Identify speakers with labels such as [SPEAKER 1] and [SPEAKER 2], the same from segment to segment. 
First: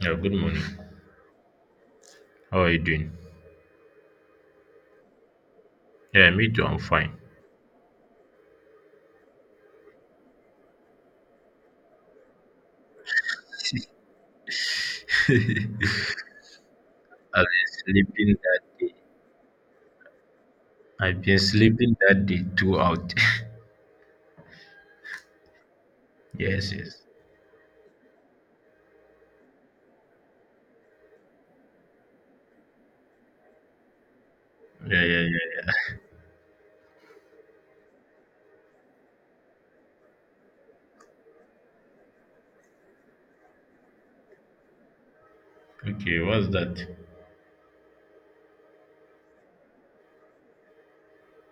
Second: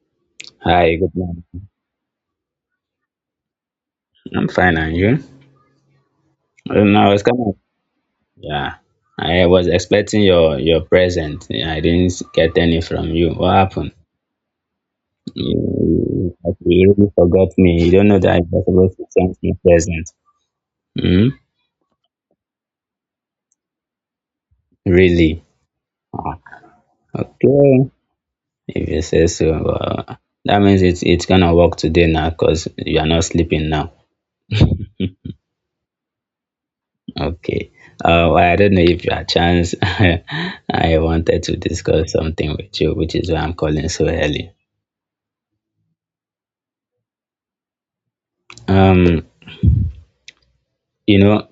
[SPEAKER 1] Yeah, good morning.
[SPEAKER 2] Hi, good morning.
[SPEAKER 1] How are you doing?
[SPEAKER 2] I'm fine, and you?
[SPEAKER 1] Yeah, me too. I'm
[SPEAKER 2] Oh, no,
[SPEAKER 1] fine.
[SPEAKER 2] it's was kind of yeah. I was expecting your present. Yeah, I didn't get any from you. What happened? You, you really
[SPEAKER 1] I've
[SPEAKER 2] forgot me. You
[SPEAKER 1] been
[SPEAKER 2] don't know
[SPEAKER 1] sleeping
[SPEAKER 2] that
[SPEAKER 1] that
[SPEAKER 2] you're
[SPEAKER 1] day.
[SPEAKER 2] supposed to send me present.
[SPEAKER 1] I've
[SPEAKER 2] Hmm?
[SPEAKER 1] been sleeping that day throughout.
[SPEAKER 2] Really? Ah,
[SPEAKER 1] Yes, yes.
[SPEAKER 2] okay. If you say so, that means it's gonna work today now, cause you are not sleeping now.
[SPEAKER 1] Yeah, yeah, yeah,
[SPEAKER 2] Okay. Well, I don't know if you had chance. I wanted to discuss something with you, which is why I'm calling so early.
[SPEAKER 1] yeah. Okay, what's that?
[SPEAKER 2] um you know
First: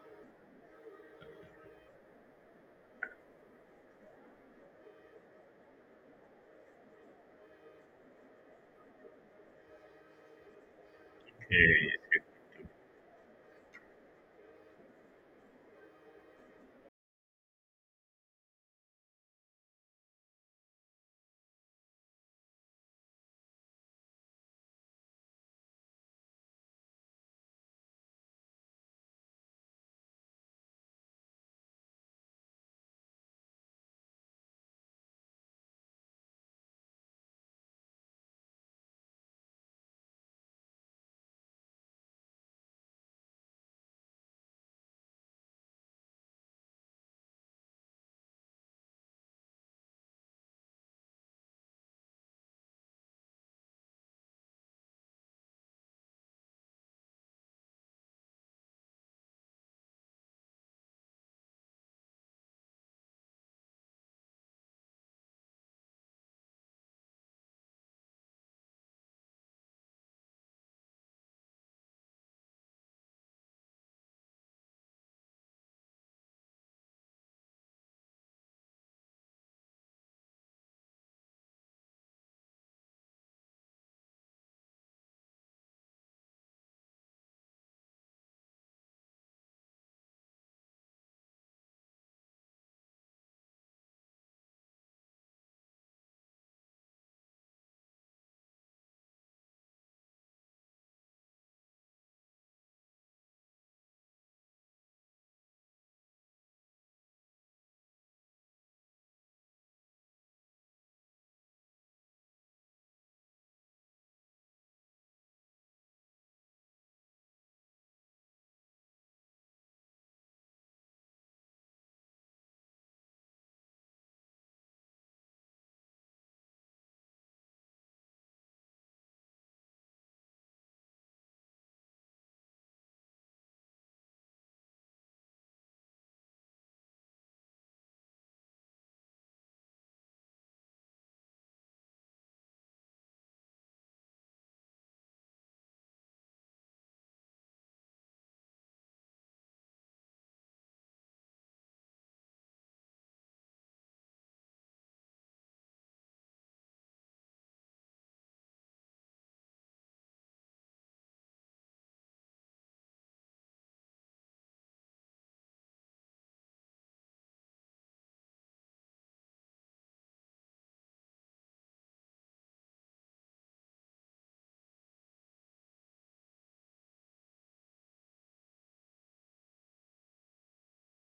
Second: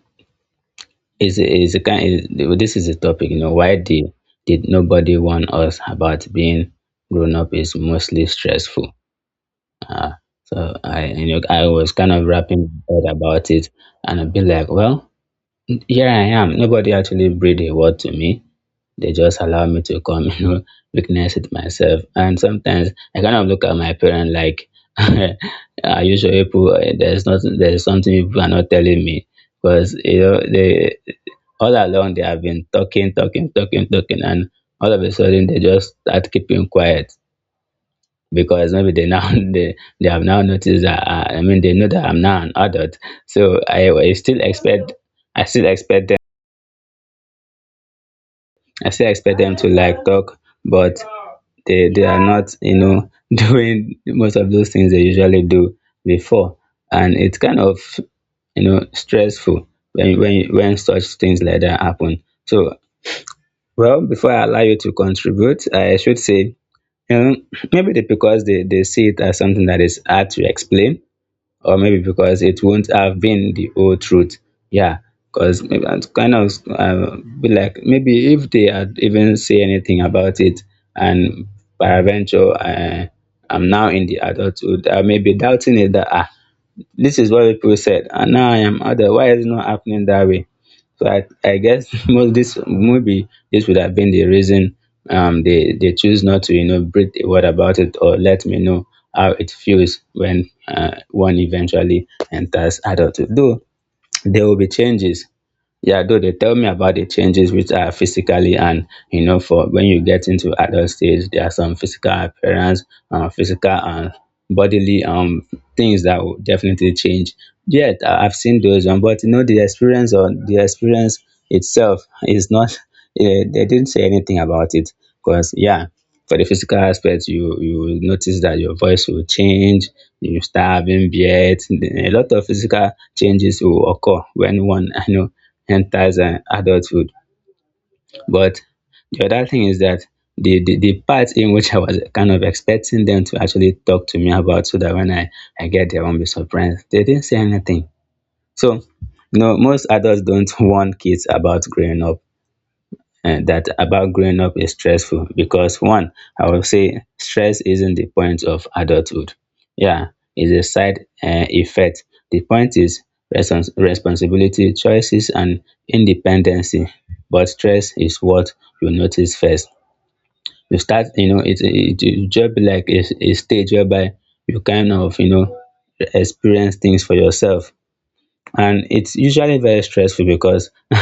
[SPEAKER 2] it's a kind is, this is a topic. Why did nobody warn us about being grown up is mostly stressful. uh so I you know I was
[SPEAKER 1] Okay.
[SPEAKER 2] kind of wrapping my head about it, and I've been like, well, here I am, nobody actually breathed a word to me. They just allow me to come you know, witness it myself. And sometimes I kind of look at my parent like, are you sure people, there's something people are not telling me, because you know they, all along, they have been talking, and all of a sudden they just start keeping quiet. Because maybe they now they have now noticed that I mean, they know that I'm now an adult, so I still expect, I still expect them I still expect them to like talk, but they are not, you know, doing most of those things they usually do before, and it's kind of, you know, stressful when such things like that happen. So, well, before I allow you to contribute, I should say, um, maybe because they see it as something that is hard to explain, or maybe because it won't have been the whole truth. Yeah, because maybe it's kind of be like, maybe if they had even say anything about it, and peradventure, I'm now in the adulthood, I may be doubting it that, ah, this is what people said and now I am other, why is it not happening that way? So I guess most this, maybe this would have been the reason. They choose not to, you know, breathe a word about it or let me know how it feels when one eventually enters adulthood. Though there will be changes, yeah, though they tell me about the changes which are physically and, you know, for when you get into adult stage, there are some physical appearance, physical and bodily things that will definitely change. Yet I've seen those one, but you know the experience, or the experience itself is not. Eh, they didn't say anything about it, because yeah, for the physical aspect, you will notice that your voice will change, you start having beard, a lot of physical changes will occur when one you know enters adulthood. But the other thing is that the part in which I was kind of expecting them to actually talk to me about, so that when I get there, I won't be surprised. They didn't say anything. So, you know, most adults don't warn kids about growing up, and that about growing up is stressful because, one, I would say stress isn't the point of adulthood. Yeah, it's a side effect. The point is responsibility, choices, and independency. But stress is what you notice first. You start, you know, it just be like a stage whereby you kind of, you know, experience things for yourself, and it's usually very stressful because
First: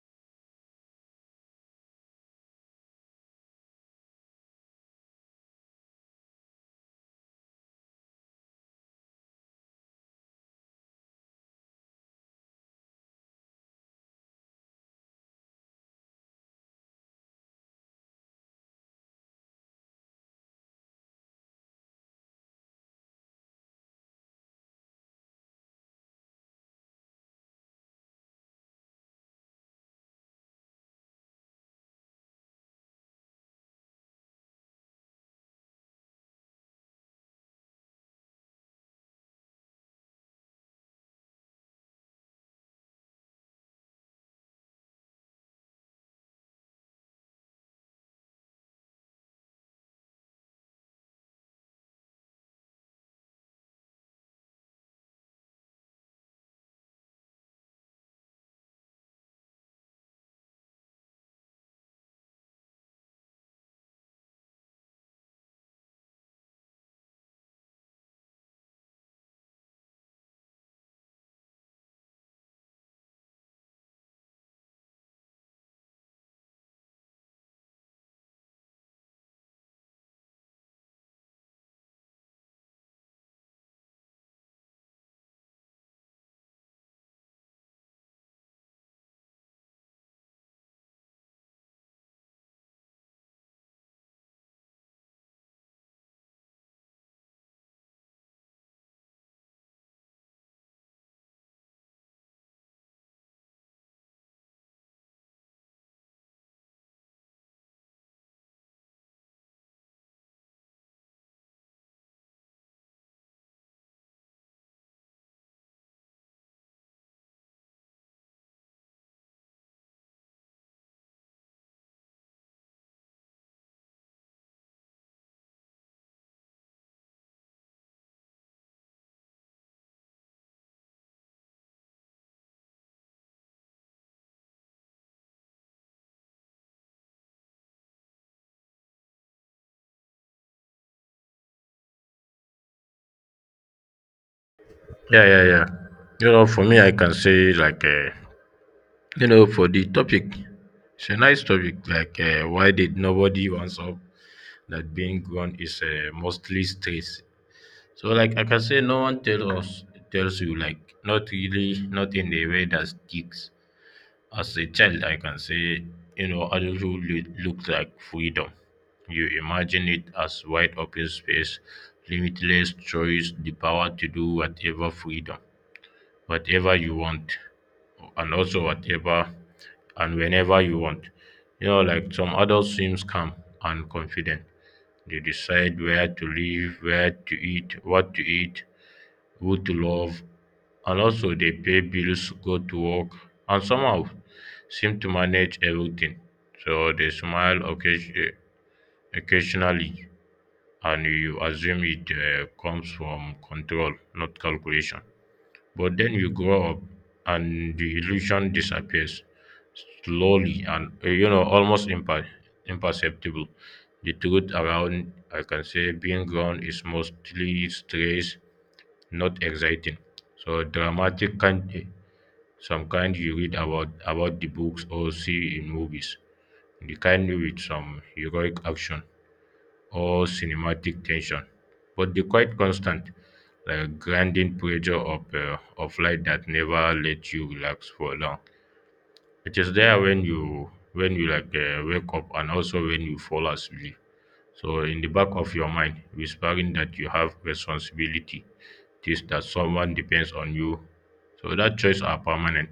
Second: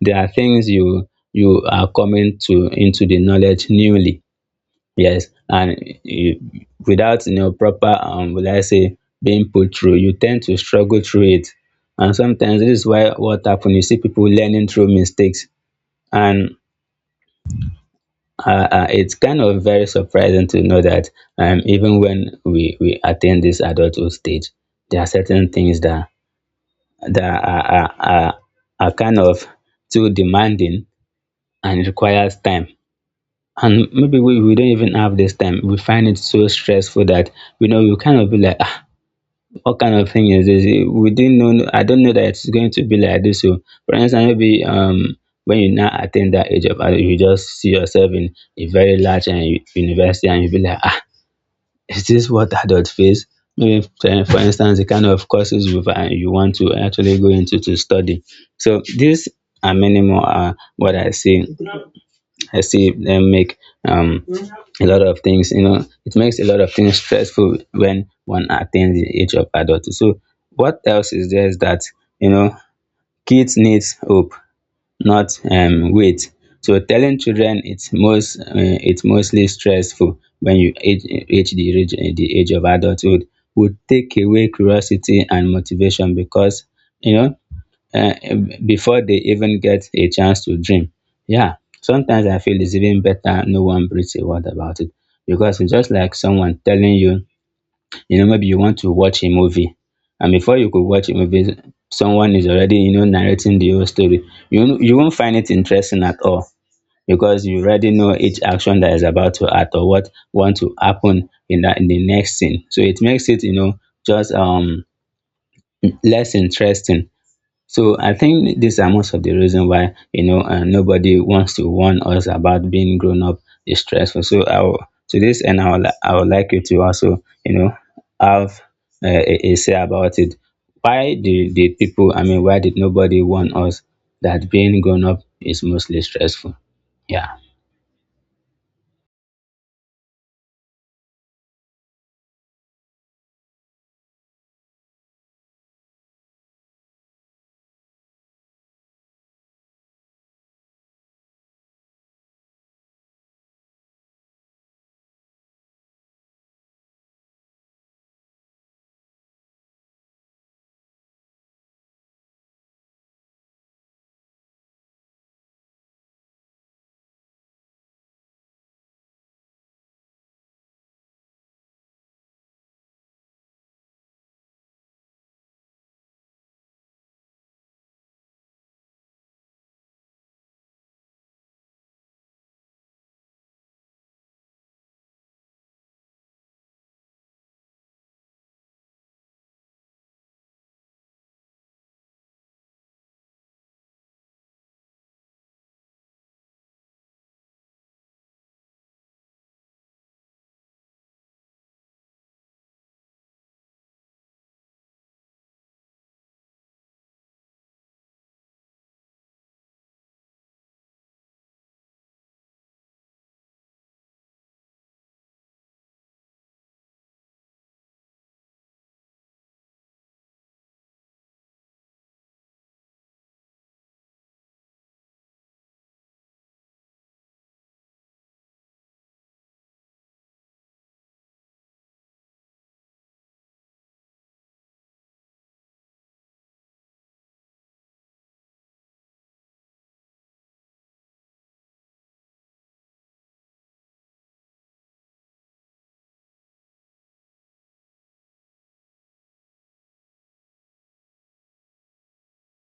[SPEAKER 2] there are things you are coming to, into the knowledge newly. Yes, and you, without, you know, proper will I say, being put through, you tend to struggle through it, and sometimes this is why what happens. You see people learning through mistakes, and it's kind of very surprising to know that, even when we attain this adulthood stage, there are certain things that that are, are, are, are kind of too demanding and requires time. And maybe we don't even have this time. We find it so stressful that, you know, we kind of be like, ah, what kind of thing is this? We didn't know. I don't know that it's going to be like this. So, for instance, maybe when you now attain that age of adult, you just see yourself in a very large and university, and you be like, ah, is this what adults face? Maybe, for instance, the kind of courses you you want to actually go into to study. So these and many more are what I see. I see them make, um, a lot of things. You know, it makes a lot of things stressful when one attains the age of adulthood. So what else is there is that, you know, kids needs hope, not weight. So telling children it's most it's mostly stressful when you age reach the age of adulthood would take away curiosity and motivation because, you know, uh, before they even get a chance to dream. Yeah, sometimes I feel it's even better no one breathes a word about it, because it's just like someone telling you, you know, maybe you want to watch a movie. And before you could watch a movie, someone is already, you know, narrating the whole story. You won't find it interesting at all, because you already know each action that is about to act, or what want to happen in that, in the next scene. So it makes it, you know, just less interesting. So I think these are most of the reason why, you know, nobody wants to warn us about being grown up is stressful. So I will, to this end, I would, I would like you to also, you know, have a say about it. Did people? I mean, why did nobody warn us that being grown up is mostly stressful? Yeah,
[SPEAKER 1] Yeah, yeah, yeah. For me, I can say, like, for the topic, it's a nice topic. Like, why did nobody wants up that being grown is mostly stress. So, like, I can say no one tells you, like, not really, not in a way that sticks. As a child, I can say, adulthood looks like freedom. You imagine it as wide open space, limitless choice, the power to do whatever freedom, whatever you want, and also whatever and whenever you want. Like some adults seems calm and confident. They decide where to live, where to eat, what to eat, who to love, and also dey pay bills, go to work, and somehow seem to manage everything. So they smile occasionally, and you assume it comes from control, not calculation. But then you grow up and the illusion disappears slowly, and almost imperceptible, the truth around, I can say, being grown is mostly stress, not exciting. So dramatic kind, some kind you read about the books or see in movies. The kind with some heroic action or cinematic tension. But the quite constant, like grinding pressure of life that never let you relax for long. It is there when you, like, wake up, and also when you fall asleep. So, in the back of your mind, whispering that you have responsibility, this that someone depends on you. So, that choice are permanent.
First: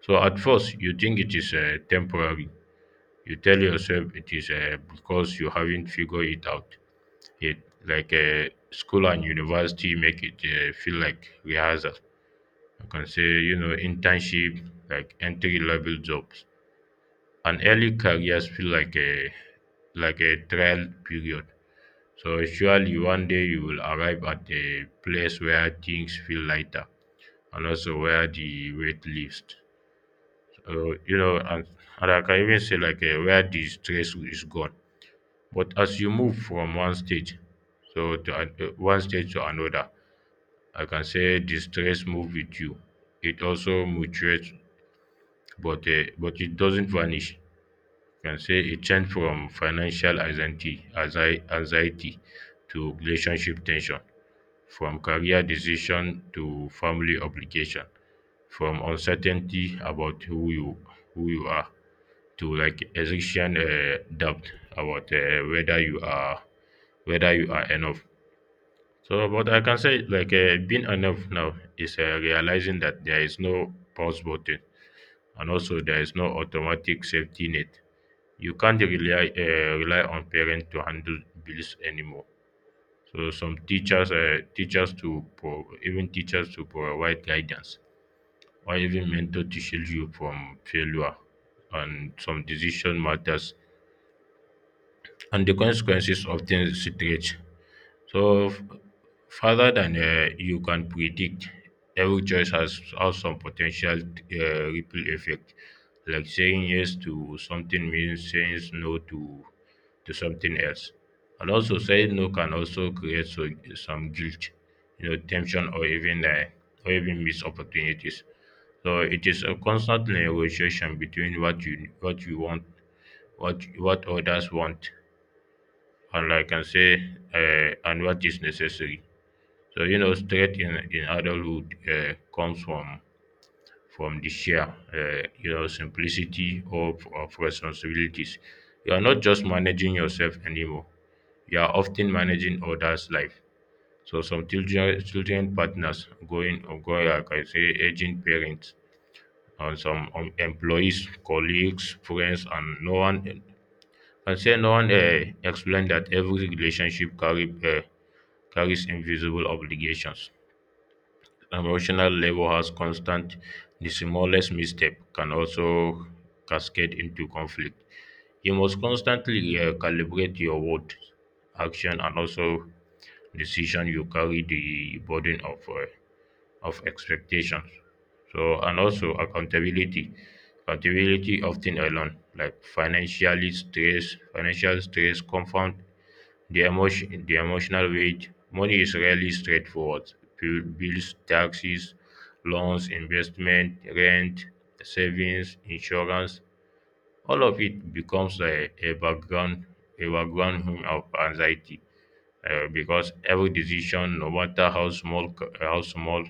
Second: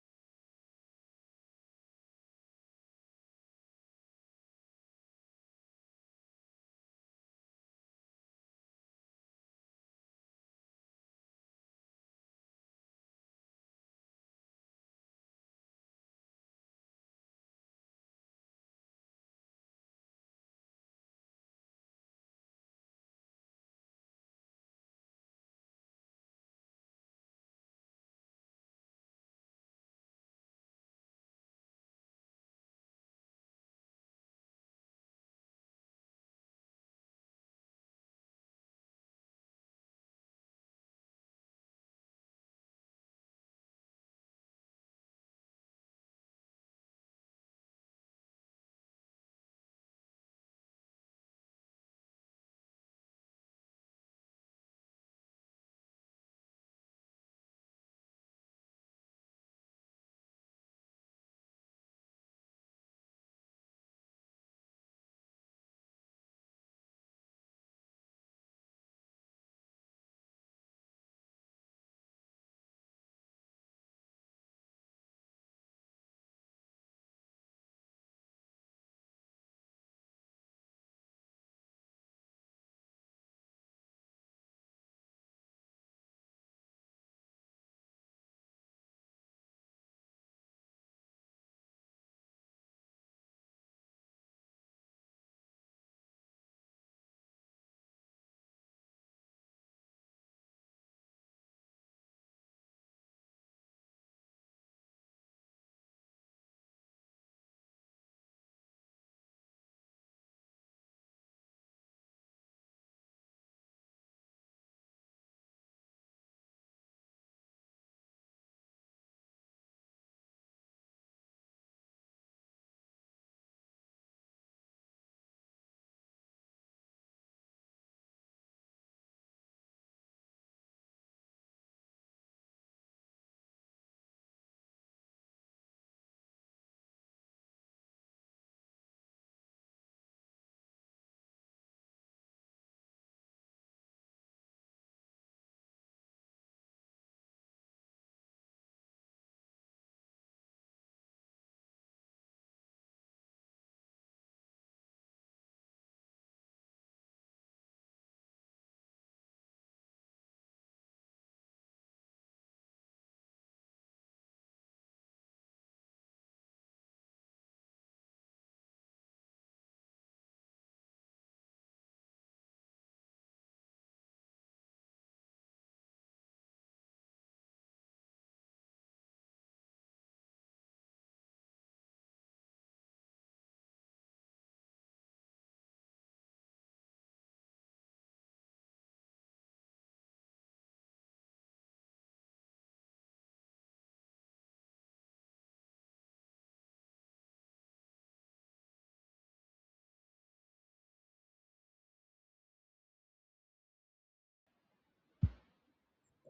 [SPEAKER 1] So, at first, you think it is temporary. You tell yourself it is because you haven't figured it out yet. Like, school and university make it feel like rehearsal. I can say, internship, like entry level jobs. And early careers feel like a trial period. So surely one day you will arrive at a place where things feel lighter, and also where the weight lifts. So, and I can even say, like, where the stress is gone. But as you move from one stage, so to one stage to another, I can say the stress move with you. It also mutates, but it doesn't vanish. You can say it changed from financial anxiety, anxiety to relationship tension, from career decision to family obligation, from uncertainty about who you are, to like existential doubt about, whether you are enough. So, but I can say, like, being enough now is realizing that there is no pause button, and also there is no automatic safety net. You can't rely on parents to handle bills anymore. So some even teachers to provide guidance, or even mentor to shield you from failure, and some decision matters, and the consequences often stretch so further than, you can predict. Every choice has some potential ripple effect. Like saying yes to something means saying no to something else. And also saying no can also create, some guilt, tension, or even missed opportunities. So it is a constant negotiation between what you want, what others want, and, like I can say, and what is necessary. So, strength in adulthood comes from the share, simplicity of responsibilities. You are not just managing yourself anymore. You are often managing others' life. So some children partners, like I say, aging parents, and some, employees, colleagues, friends, and no one. I say no one explained that every relationship carries invisible obligations. Emotional labor has constant. The smallest misstep can also cascade into conflict. You must constantly calibrate your word, action, and also decision. You carry the burden of expectations. So, and also accountability. Accountability often alone, like financially financial stress compound the emotional weight. Money is rarely straightforward. Bills, taxes, loans, investment, rent, savings, insurance, all of it becomes a background hum of anxiety, because every decision, no matter how small,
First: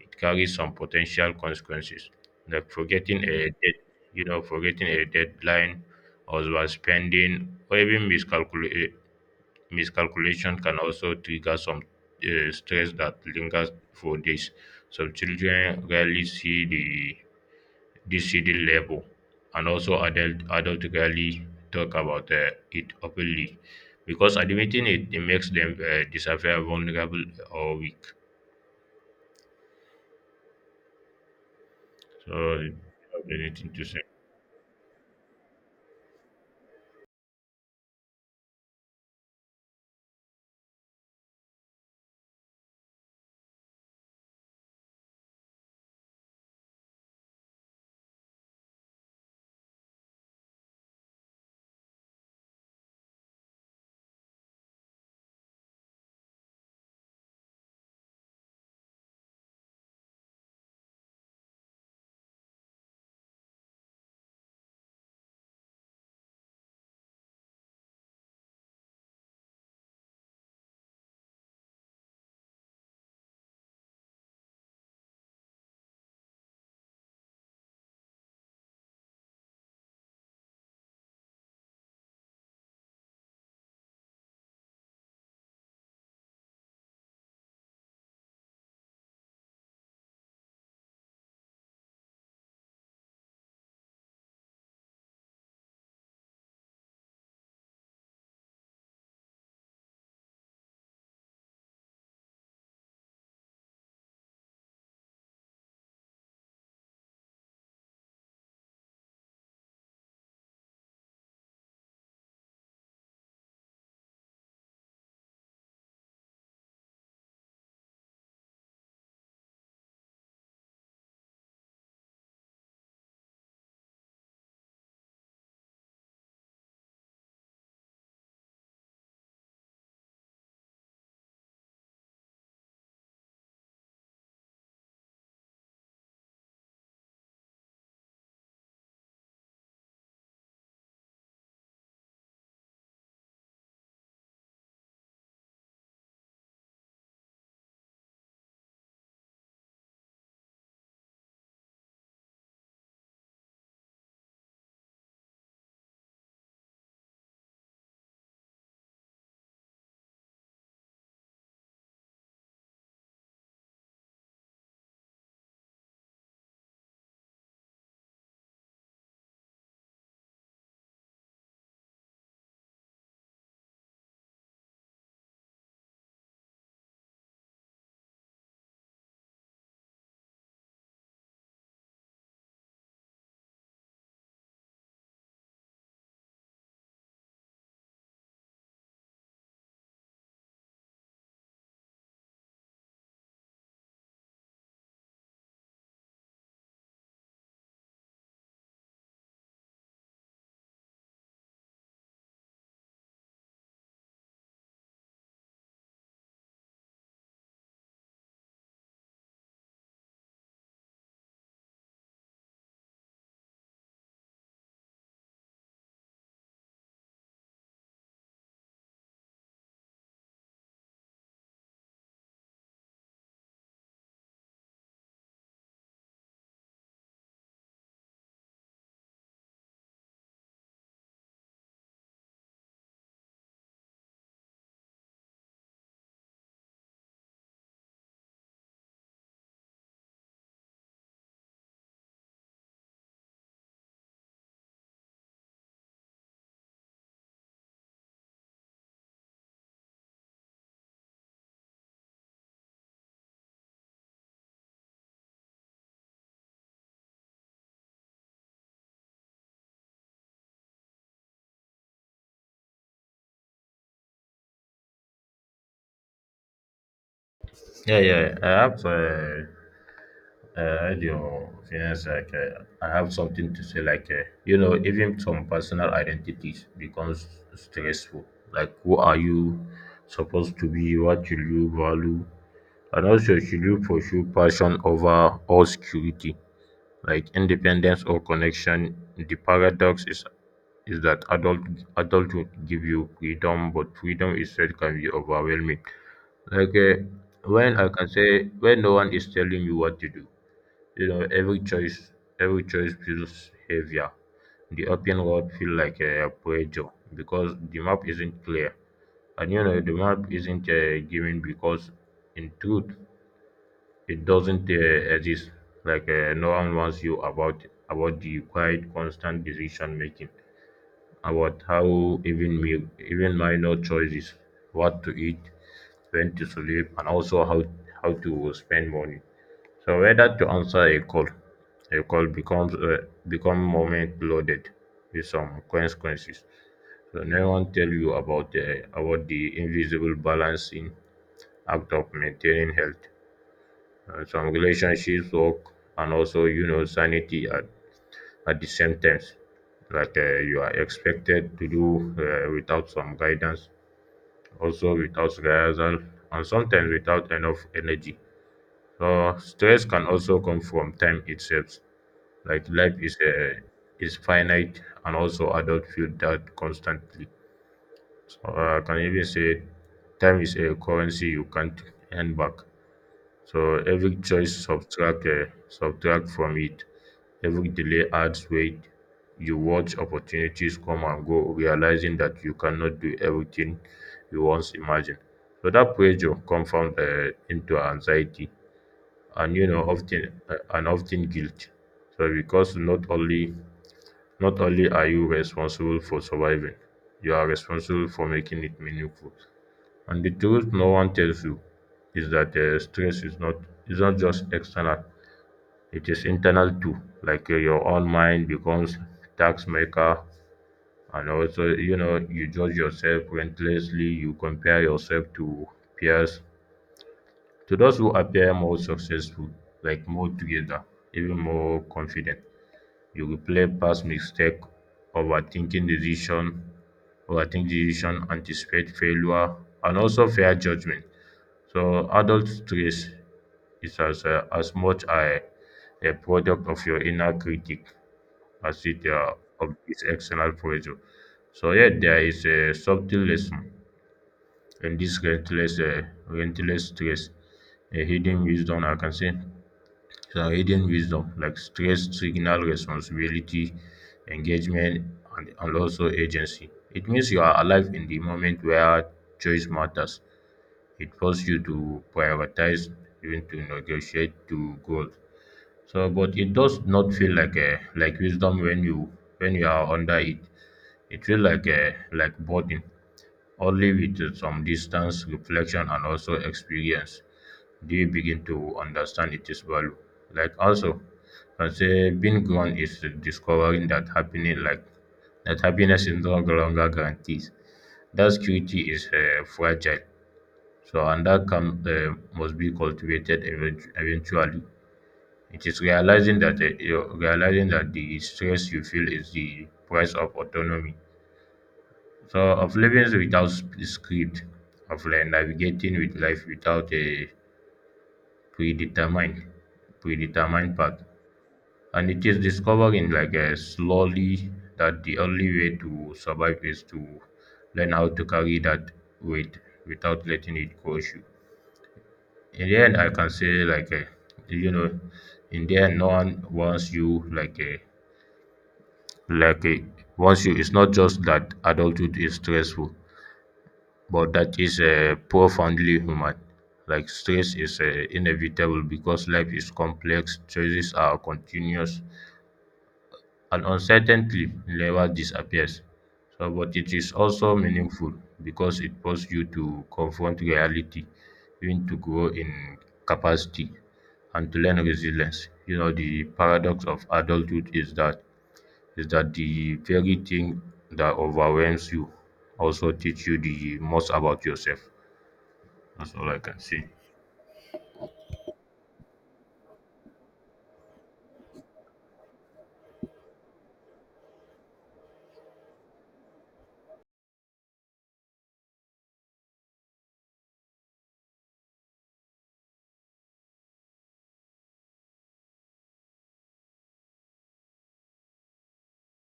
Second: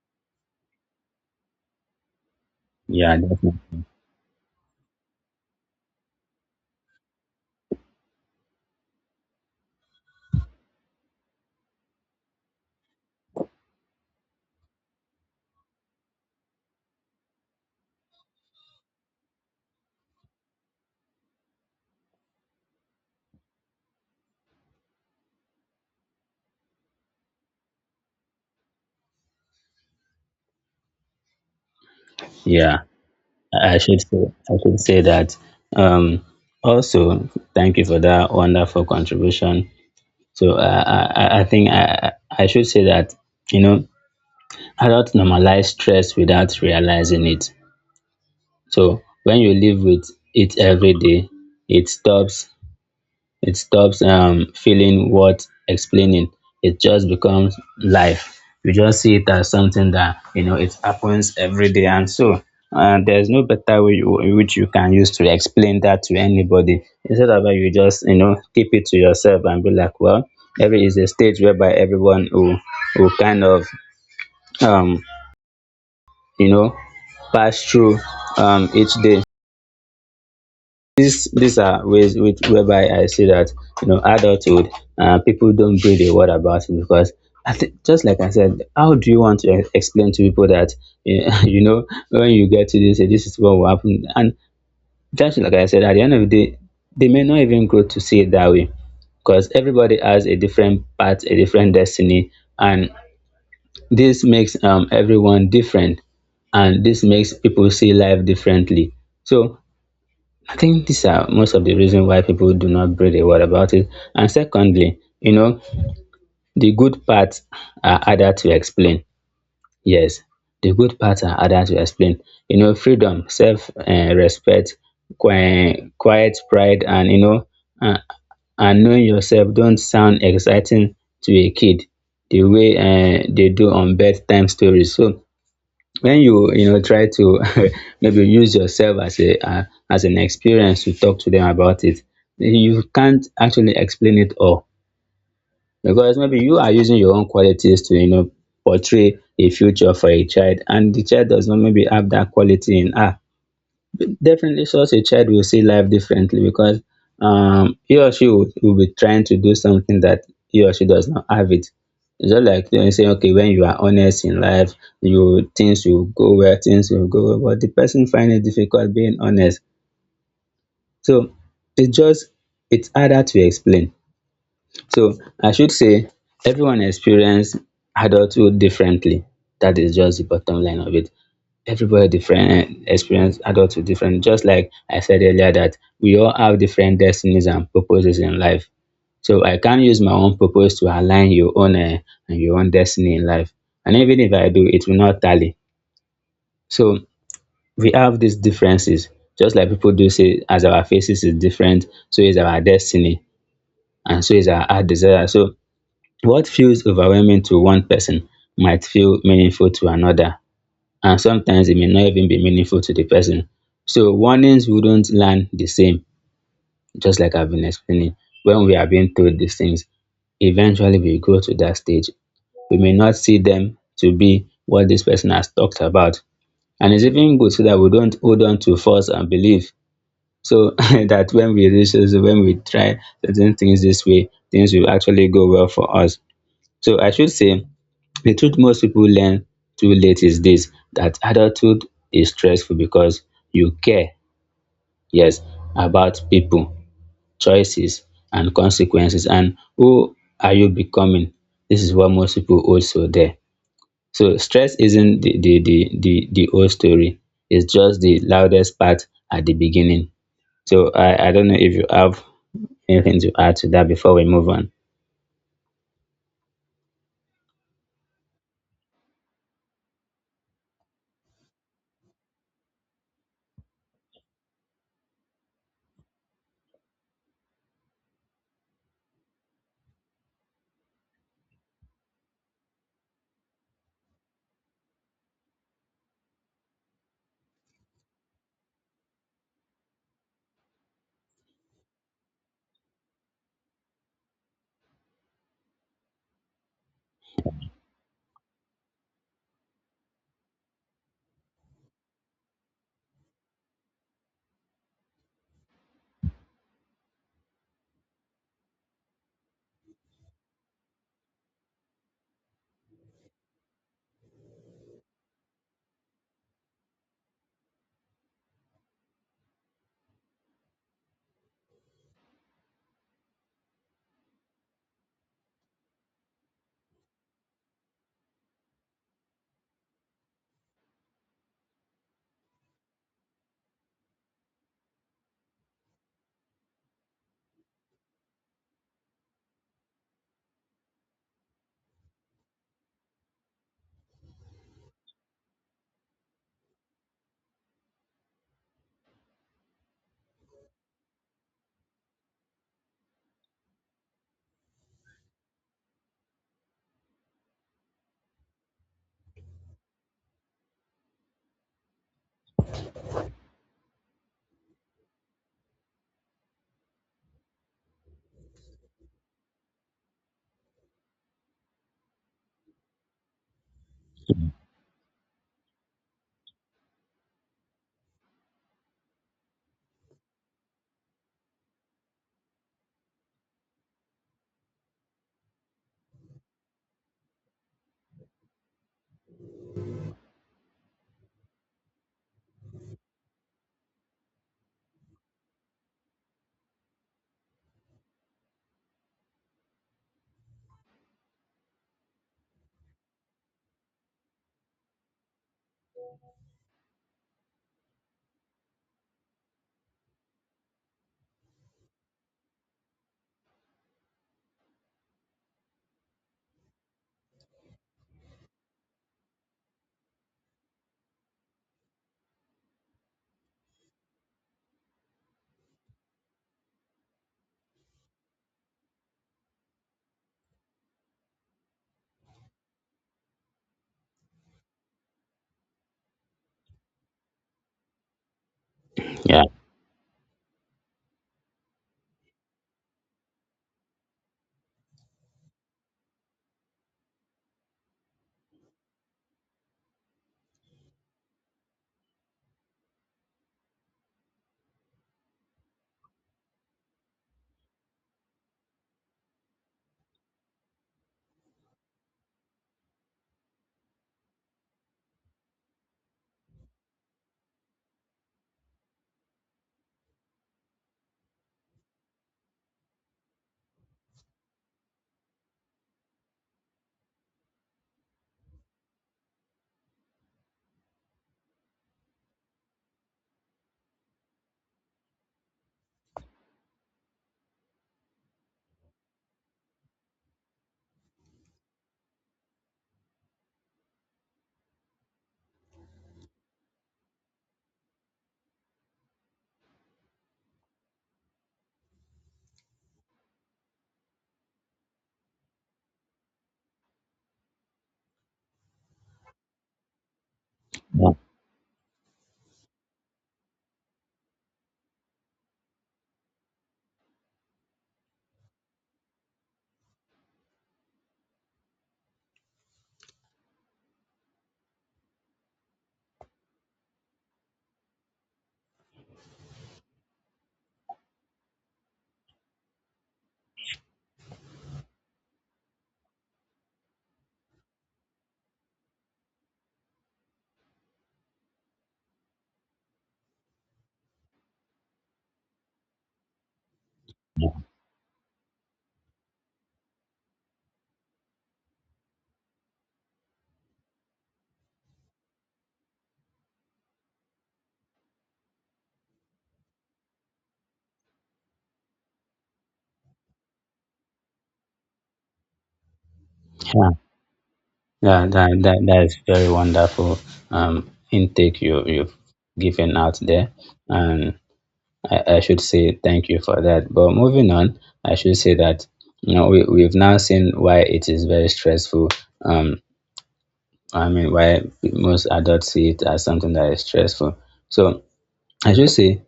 [SPEAKER 1] it carries some potential consequences, like
[SPEAKER 2] yeah,
[SPEAKER 1] forgetting a
[SPEAKER 2] definitely.
[SPEAKER 1] dead, you know, forgetting a deadline, or overspending, or even miscalculation can also trigger some stress that lingers for days. Some children rarely see the this hidden labor, and also adult rarely talk about it openly, because admitting it, it makes them, disappear vulnerable or weak. So do you
[SPEAKER 2] Yeah.
[SPEAKER 1] have anything
[SPEAKER 2] I
[SPEAKER 1] to say?
[SPEAKER 2] should say, that. Um, also, thank you for that wonderful contribution. So I think I should say that, you know, adults normalize stress without realizing it. So when you live with it every day, it stops it stops feeling worth explaining. It just becomes life. You just see it as something that, you know, it happens every day, and so, there's no better way which you can use to explain that to anybody. Instead of that, you just, you know, keep it to yourself and be like, well, every is a stage whereby everyone who kind of, um you know, pass through each day. These are ways which, whereby I see that, you know, adulthood, people don't breathe a word about it because, I think, just like I said, how do you want to explain to people that, eh, you know, when you get to this, eh, this is what will happen. And just like I said, at the end of the day, they may not even grow to see it that way, because everybody has a different path, a different destiny, and this makes, everyone different, and this makes people see life differently. So I think these are most of the reason why people do not breathe a word about it. And secondly, you know, the good parts are harder to explain. Yes, the good parts are harder to explain. You know, freedom, self respect, quiet pride, and you know, uh, and knowing yourself don't sound exciting to a kid the way they do on bedtime stories. So when you know, try to maybe use yourself as a as an experience to talk to them about it, you can't actually explain it all, because maybe you are using your own qualities to, you know, portray a future for a child, and the child does not maybe have that quality in her. Definitely, such a child will see life differently because, he or she will be trying to do something that he or she does not have it. It's just like, you know, say, okay, when you are honest in life, you things will go, where things will go, well, but the person find it difficult being honest. So it's just, it's harder to explain. So I should say everyone experience adulthood differently. That is just the bottom line of it. Everybody different experience Adults adulthood different, just like I said earlier, that we all have different destinies and purposes in life. So I can't use my own purpose to align your own and your own destiny in life. And even if I do, it will not tally. So we have these differences. Just like people do say, as our faces is different, so is our destiny, and so is our heart desire. So what feels overwhelming to one person might feel meaningful to another, and sometimes it may not even be meaningful to the person. So warnings wouldn't land the same, just like I've been explaining. When we are being told these things, eventually we go to that stage. We may not see them to be what this person has talked about. And it's even good so that we don't hold on to false and belief. So that when we reach this, when we try certain things this way, things will actually go well for us. So I should say the truth most people learn too late is this, that adulthood is stressful because you care, yes, about people, choices, and consequences, and who are you becoming? This is what most people also there. So stress isn't the whole story. It's just the loudest part at the beginning. So I don't know if you have anything to add to that before we move on.
[SPEAKER 1] Yeah, yeah, I have, I had your opinions like I have something to say, like, even some personal identities becomes stressful. Like, who are you supposed to be, what should you value, and also should you pursue passion over all security? Like independence or connection, the paradox is that adulthood give you freedom, but freedom itself can be overwhelming. Like, when I can say when no one is telling you what to do, you know every choice every choice feels heavier. The open road feel like a pressure because the map isn't clear, and the map isn't given, because in truth it doesn't exist. Like, no one wants you about the quiet, constant decision making, about how even even minor choices, what to eat, when to sleep, and also how to spend money. So whether to answer a call becomes, become moment loaded with some consequences. So no one tell you about the invisible balancing act of maintaining health and some relationships work, and also sanity at the same time. Like, you are expected to do, without some guidance, also without rehearsal, and sometimes without enough energy. So stress can also come from time itself. Like life is finite, and also adult feel that constantly. So, I can even say time is a currency you can't hand back. So every choice subtract from it. Every delay adds weight. You watch opportunities come and go, realizing that you cannot do everything you once imagined. So that pressure confounds, into anxiety, and often guilt. So, because not only are you responsible for surviving, you are responsible for making it meaningful. And the truth no one tells you is that, stress is not just external; it is internal too. Like, your own mind becomes tax maker, and also you judge yourself relentlessly. You compare yourself to peers, to those who appear more successful, like more together, even more confident. You replay past mistake, overthinking decision, overthink decision, anticipate failure, and also fair judgment. So adult stress is as much a product of your inner critic as it,
[SPEAKER 2] Yeah.
[SPEAKER 1] of this external pressure. So yet there is a subtle lesson in this relentless stress, a hidden wisdom, I can say. So hidden wisdom, like stress, signal, responsibility, engagement, and also agency. It means you are alive in the moment where choice matters. It forces you to prioritize, even to negotiate to goals. So, but it does not feel like wisdom when you are under it. It feels like burden. Only with, some distance, reflection, and also experience, do you begin to understand its value. Like also, I say being grown is discovering that happening like that happiness is no longer guaranteed. That security is, fragile. So, and that calm, must be cultivated eventually. It is realizing that, the stress you feel is the price of autonomy. So, of living without script, of like navigating with life without a predetermined predetermined path.
[SPEAKER 2] Yeah.
[SPEAKER 1] And it is discovering, like, slowly, that the only way to survive is to learn how to carry that weight without letting it crush you. In the end, I can say, like, you know in the end no one wants you like a wants you It's not just that adulthood is stressful, but that is, profoundly human. Like stress is, inevitable because life is complex, choices are continuous, and uncertainty never disappears. So, but it is also meaningful, because it forces you to confront reality, even to grow in capacity, and to learn resilience. You know, the paradox of adulthood is that the very thing that overwhelms you also teach you the most about yourself. That's all I can say.
[SPEAKER 2] Yeah. Yeah, that is very wonderful intake you've given out there. And I should say thank you for that. But moving on, I should say that, you know, we've now seen why it is very stressful. Um, I mean, why most adults see it as something that is stressful. So I should say,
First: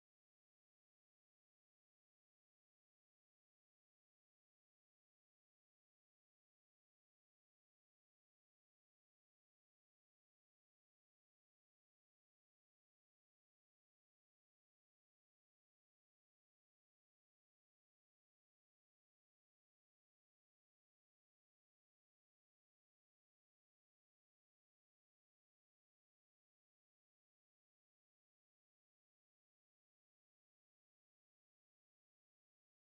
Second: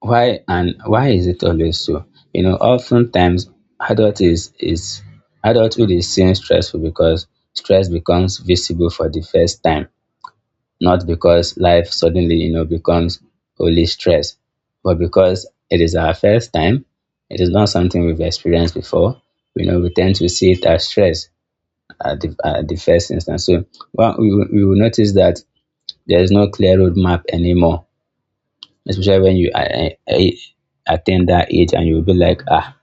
[SPEAKER 2] why, and why is it always so? You know, oftentimes adult is, is adulthood is seen stressful because stress becomes visible for the first time, not because life suddenly, you know, becomes only stress, but because it is our first time. It is not something we've experienced before. You know, we tend to see it as stress at the first instance. So, well, we will notice that there is no clear roadmap anymore, especially when you attain that age and you'll be like, ah,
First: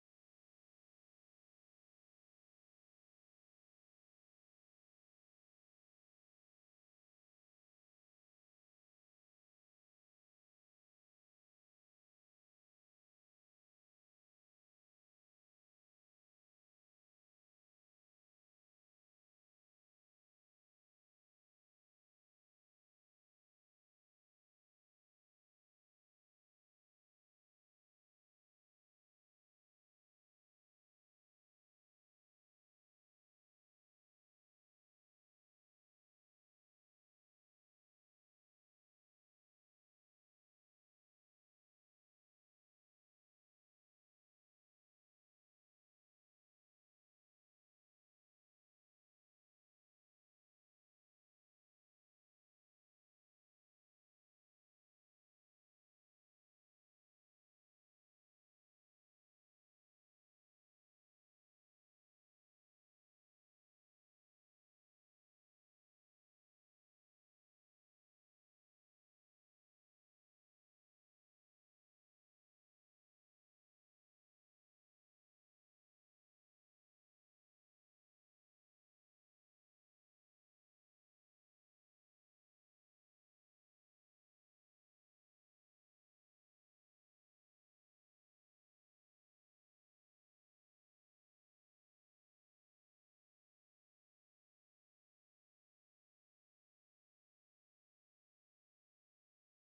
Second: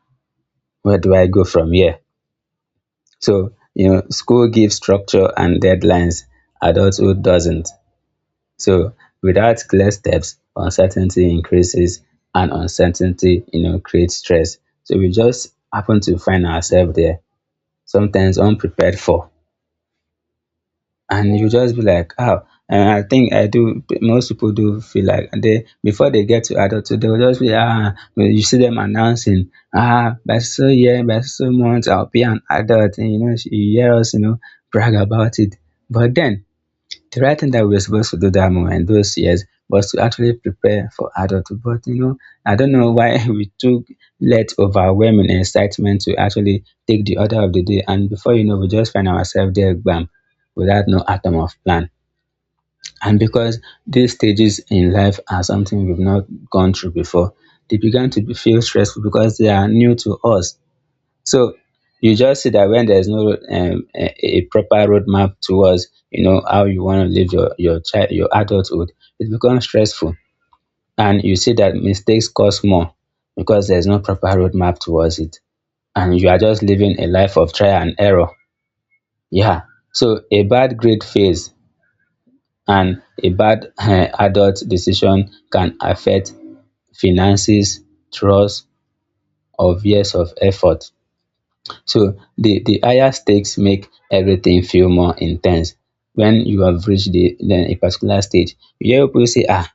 [SPEAKER 2] where do I go from here? So, you know, school gives structure and deadlines, adulthood doesn't. So without clear steps, uncertainty increases, and uncertainty, you know, creates stress. So we just happen to find ourselves there, sometimes unprepared for. And you just be like, oh, and I think I do, most people do feel like they, before they get to adulthood, they'll just be, ah, when you see them announcing, ah, by so year, by so months, I'll be an adult. And, you know, you hear us, you know, brag about it. But then, the right thing that we were supposed to do that moment in those years was to actually prepare for adulthood. But, you know, I don't know why we took let overwhelming excitement to actually take the order of the day, and before you know, we just find ourselves there, bam, without no atom of plan. And because these stages in life are something we've not gone through before, they began to feel stressful because they are new to us. So you just see that when there's no a proper roadmap towards, you know, how you want to live your adulthood, it becomes stressful, and you see that mistakes cost more because there's no proper roadmap towards it, and you are just living a life of trial and error. Yeah. So a bad grade phase and a bad adult decision can affect finances, trust, or years of effort. So the higher stakes make everything feel more intense. When you have reached the then a particular stage, you hear people say, "Ah,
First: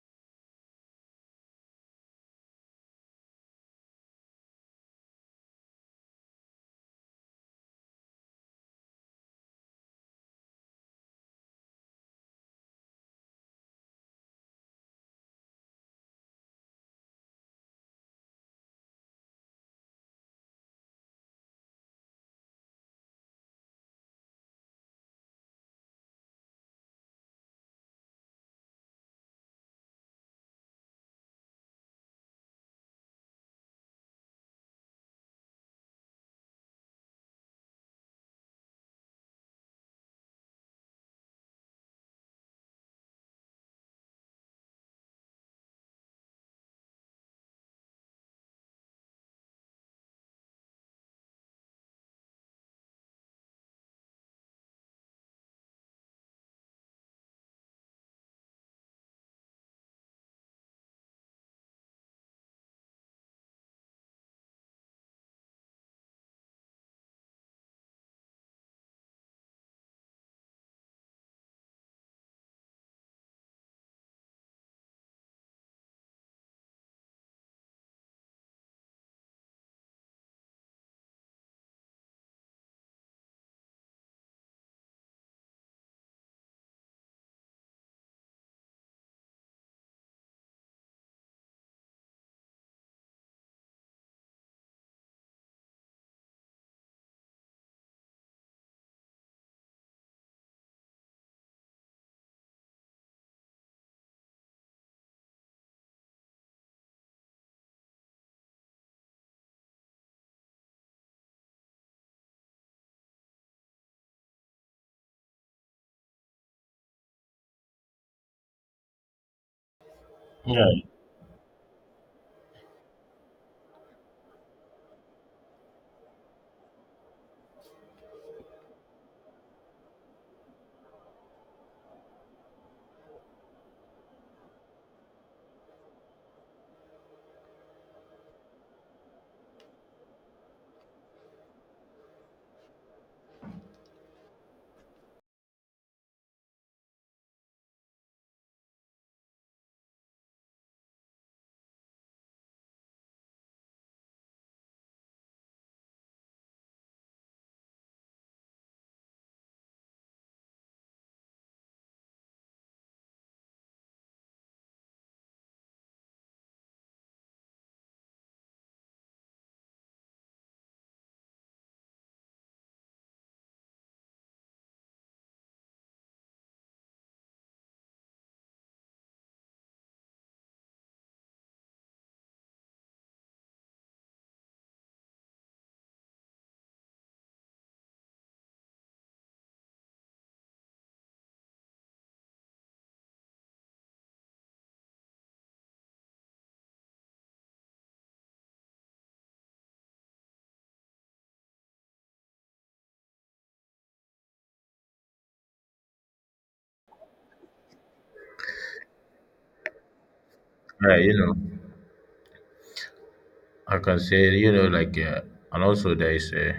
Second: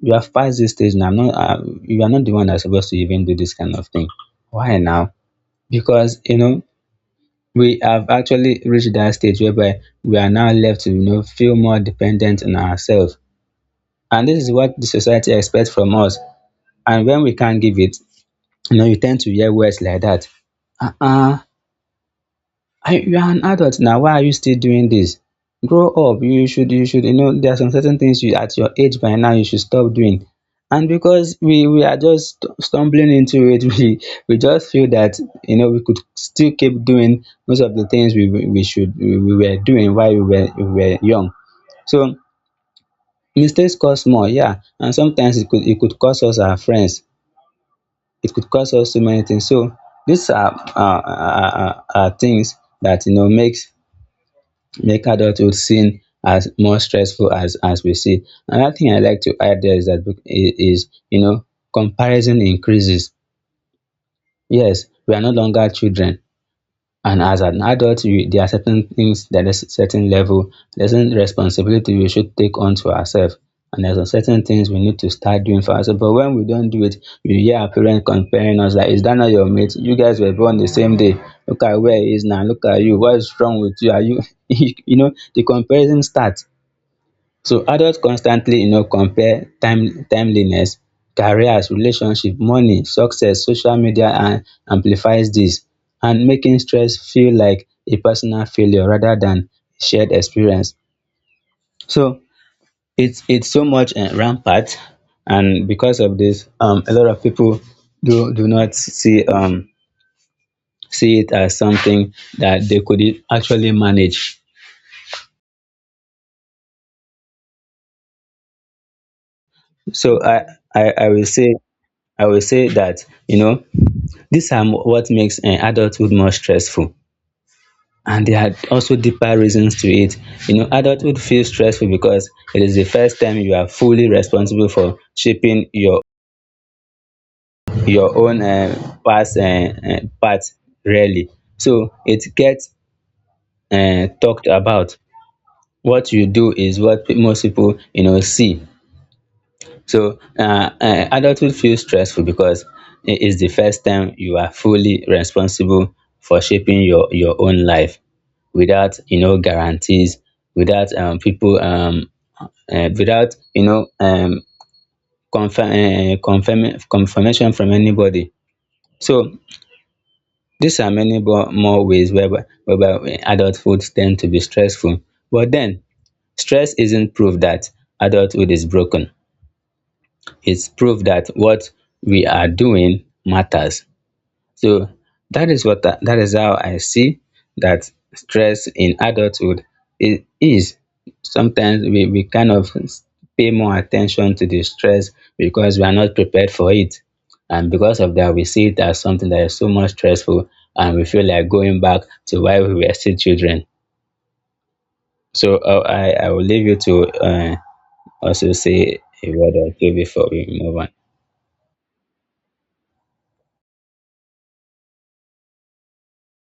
[SPEAKER 2] you have passed this stage now. I'm not, you are not the one that's supposed to even do this kind of thing." Why now? Because, you know, we have actually reached that stage whereby we are now left to, you know, feel more dependent on ourselves, and this is what the society expects from us. And when we can't give it, you know, you tend to hear words like that. Ah, I, you are an adult now, why are you still doing this? Grow up. You should, you know, there are some certain things you at your age by now you should stop doing. And because we are just stumbling into it, we just feel that, you know, we could still keep doing most of the things we were doing while we were young. So mistakes cost more, yeah, and sometimes it could cost us our friends. It could cost us so many things. So these are things that, you know, make adulthood seen as more stressful as we see. Another thing I like to add there is that is, you know, comparison increases. Yes, we are no longer children. And as an adult, there are certain things, there is certain level, there's a responsibility we should take on to ourselves. And there's a certain things we need to start doing for ourselves. But when we don't do it, we hear our parents comparing us like, is that not your mate? You guys were born the same day. Look at where he is now. Look at you. What is wrong with you? Are you, you know, the comparison starts. So adults constantly, you know, compare timeliness, careers, relationship, money, success, social media, and amplifies this, and making stress feel like a personal failure rather than shared experience. So it's so much rampant, and because of this, a lot of people do not see, see it as something that they could actually manage. So
[SPEAKER 1] Yeah.
[SPEAKER 2] I I will say I will say that, you know, these are what makes adulthood more stressful. And there are also deeper reasons to it. You know, adulthood feels stressful because it is the first time you are fully responsible for shaping your own past path, really. So it gets talked about. What you do is what most people, you know, see. So adulthood feels stressful because it is the first time you are fully responsible for shaping your own life without, you know, guarantees, without people, without, you know, confirmation from anybody. So these are many more ways whereby adulthood tend to be stressful. But then, stress isn't proof that adulthood is broken. It's proof that what we are doing matters. So that is how I see that stress in adulthood is. Sometimes we kind of pay more attention to the stress because we are not prepared for it. And because of that, we see it as something that is so much stressful, and we feel like going back to why we were still children. So I will leave you to also say a word or two before we move on.
[SPEAKER 1] Yeah, I can say, like, and also there is, uh,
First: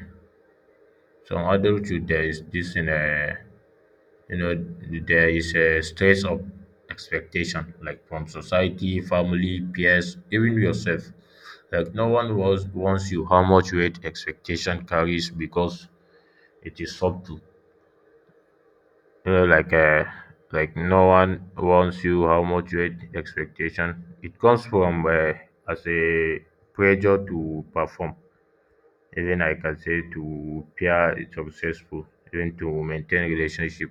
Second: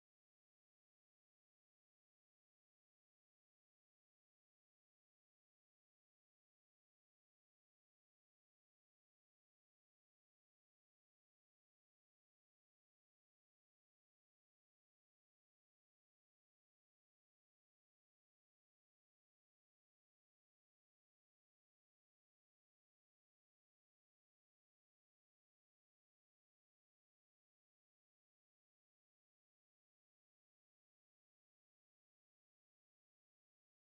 [SPEAKER 1] some adulthood, there is this in you know there is a stress of expectation, like from society, family, peers, even yourself. Like no one was wants you how much weight expectation carries, because it is subtle. You know like uh, like no one wants you how much weight expectation, it comes from, as a pressure to perform, even, I can say, to appear successful, even to maintain relationship.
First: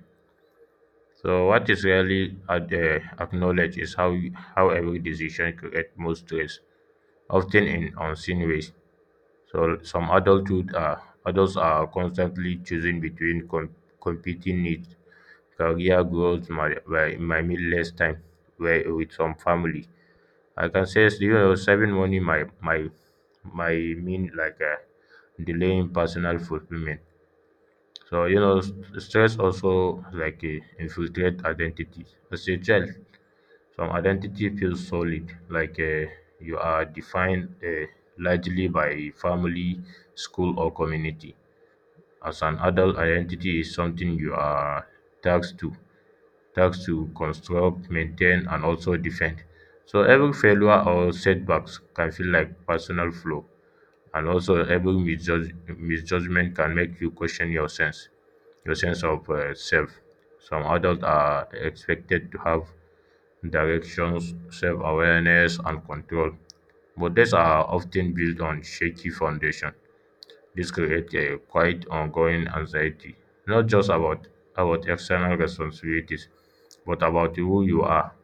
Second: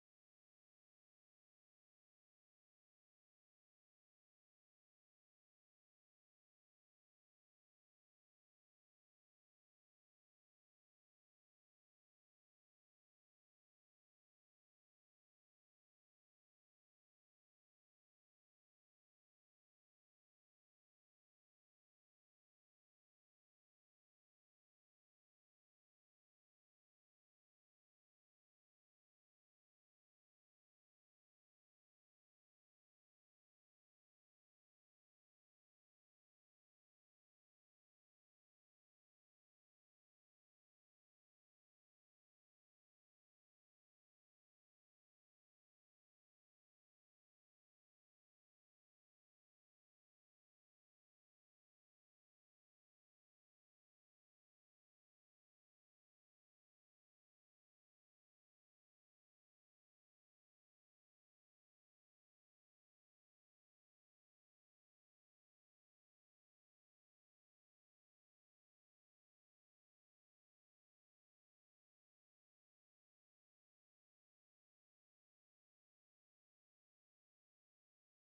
[SPEAKER 1] So what is rarely acknowledged is how every decision creates more stress, often in unseen ways. So some adulthood are adults are constantly choosing between competing needs, career growth, my meal less time, with some family. I can say, saving money, my mean, delaying personal fulfillment. So, stress also, like, infiltrate identity. As a child, some identity feels solid, like, you are defined, largely by family, school, or community. As an adult, identity is something you are tasked to, tasked to construct, maintain, and also defend. So every failure or setbacks can feel like personal flaw, and also every misjudgment can make you question your sense of, self. Some adults are expected to have directions, self-awareness, and control. But these are often built on shaky foundation. This creates a quite ongoing anxiety, not just about external responsibilities, but about who you are,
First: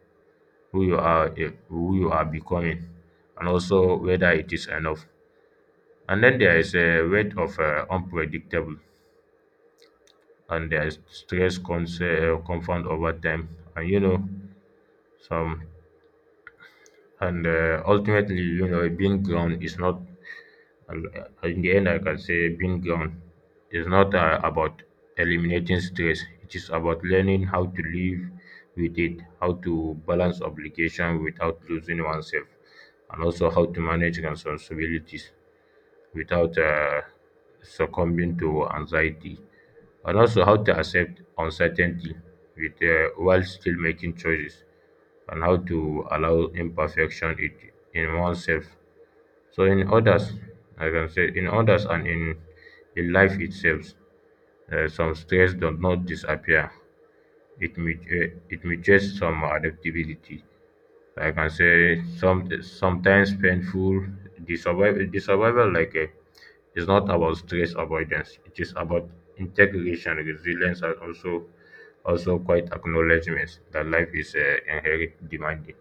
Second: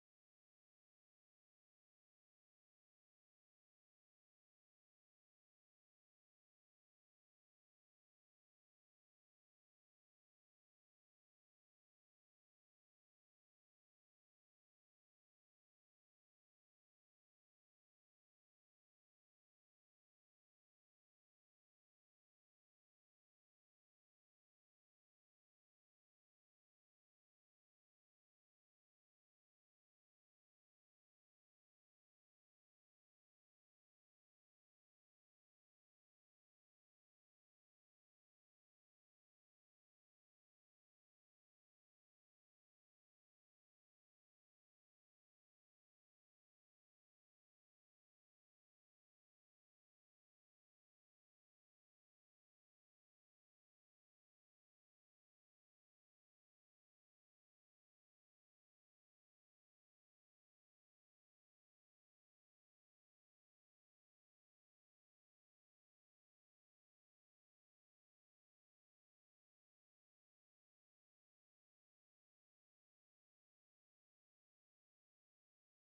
[SPEAKER 1] who you are, eh, who you are becoming, and also whether it is enough. And then there is a weight of, unpredictable, and there is stress compound over time, and you know some And ultimately, being ground is not, in the end, I can say being ground is not about eliminating stress. It is about learning how to live with it, how to balance obligation without losing oneself, and also how to manage responsibilities without, succumbing to anxiety, and also how to accept uncertainty, with while still making choices, and how to allow imperfection in oneself. So in others, like I can say in others, and in life itself, some stress does not disappear. It mutates some adaptability. Like I can say, sometimes painful. The survival, like, is not about stress avoidance. It is about integration, resilience, and also quite acknowledgement that life is, inherent demanding.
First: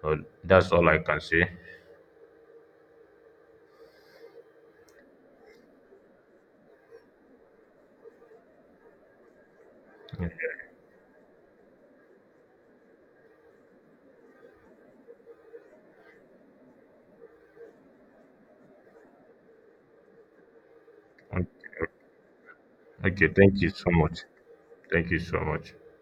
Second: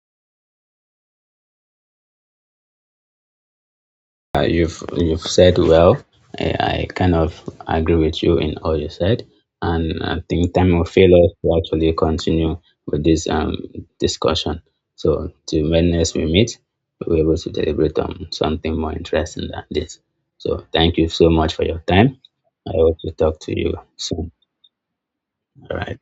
[SPEAKER 1] So that's all I can say.
[SPEAKER 2] You've said well. I kind of agree with you in all you said, and I think time will fail us to actually continue with this discussion. So to when next we meet, we'll be able to deliberate on something more interesting than this. So thank you so much for your time. I hope to
[SPEAKER 1] Okay,
[SPEAKER 2] talk to
[SPEAKER 1] thank you
[SPEAKER 2] you
[SPEAKER 1] so much.
[SPEAKER 2] soon.
[SPEAKER 1] Thank you so much.
[SPEAKER 2] All right.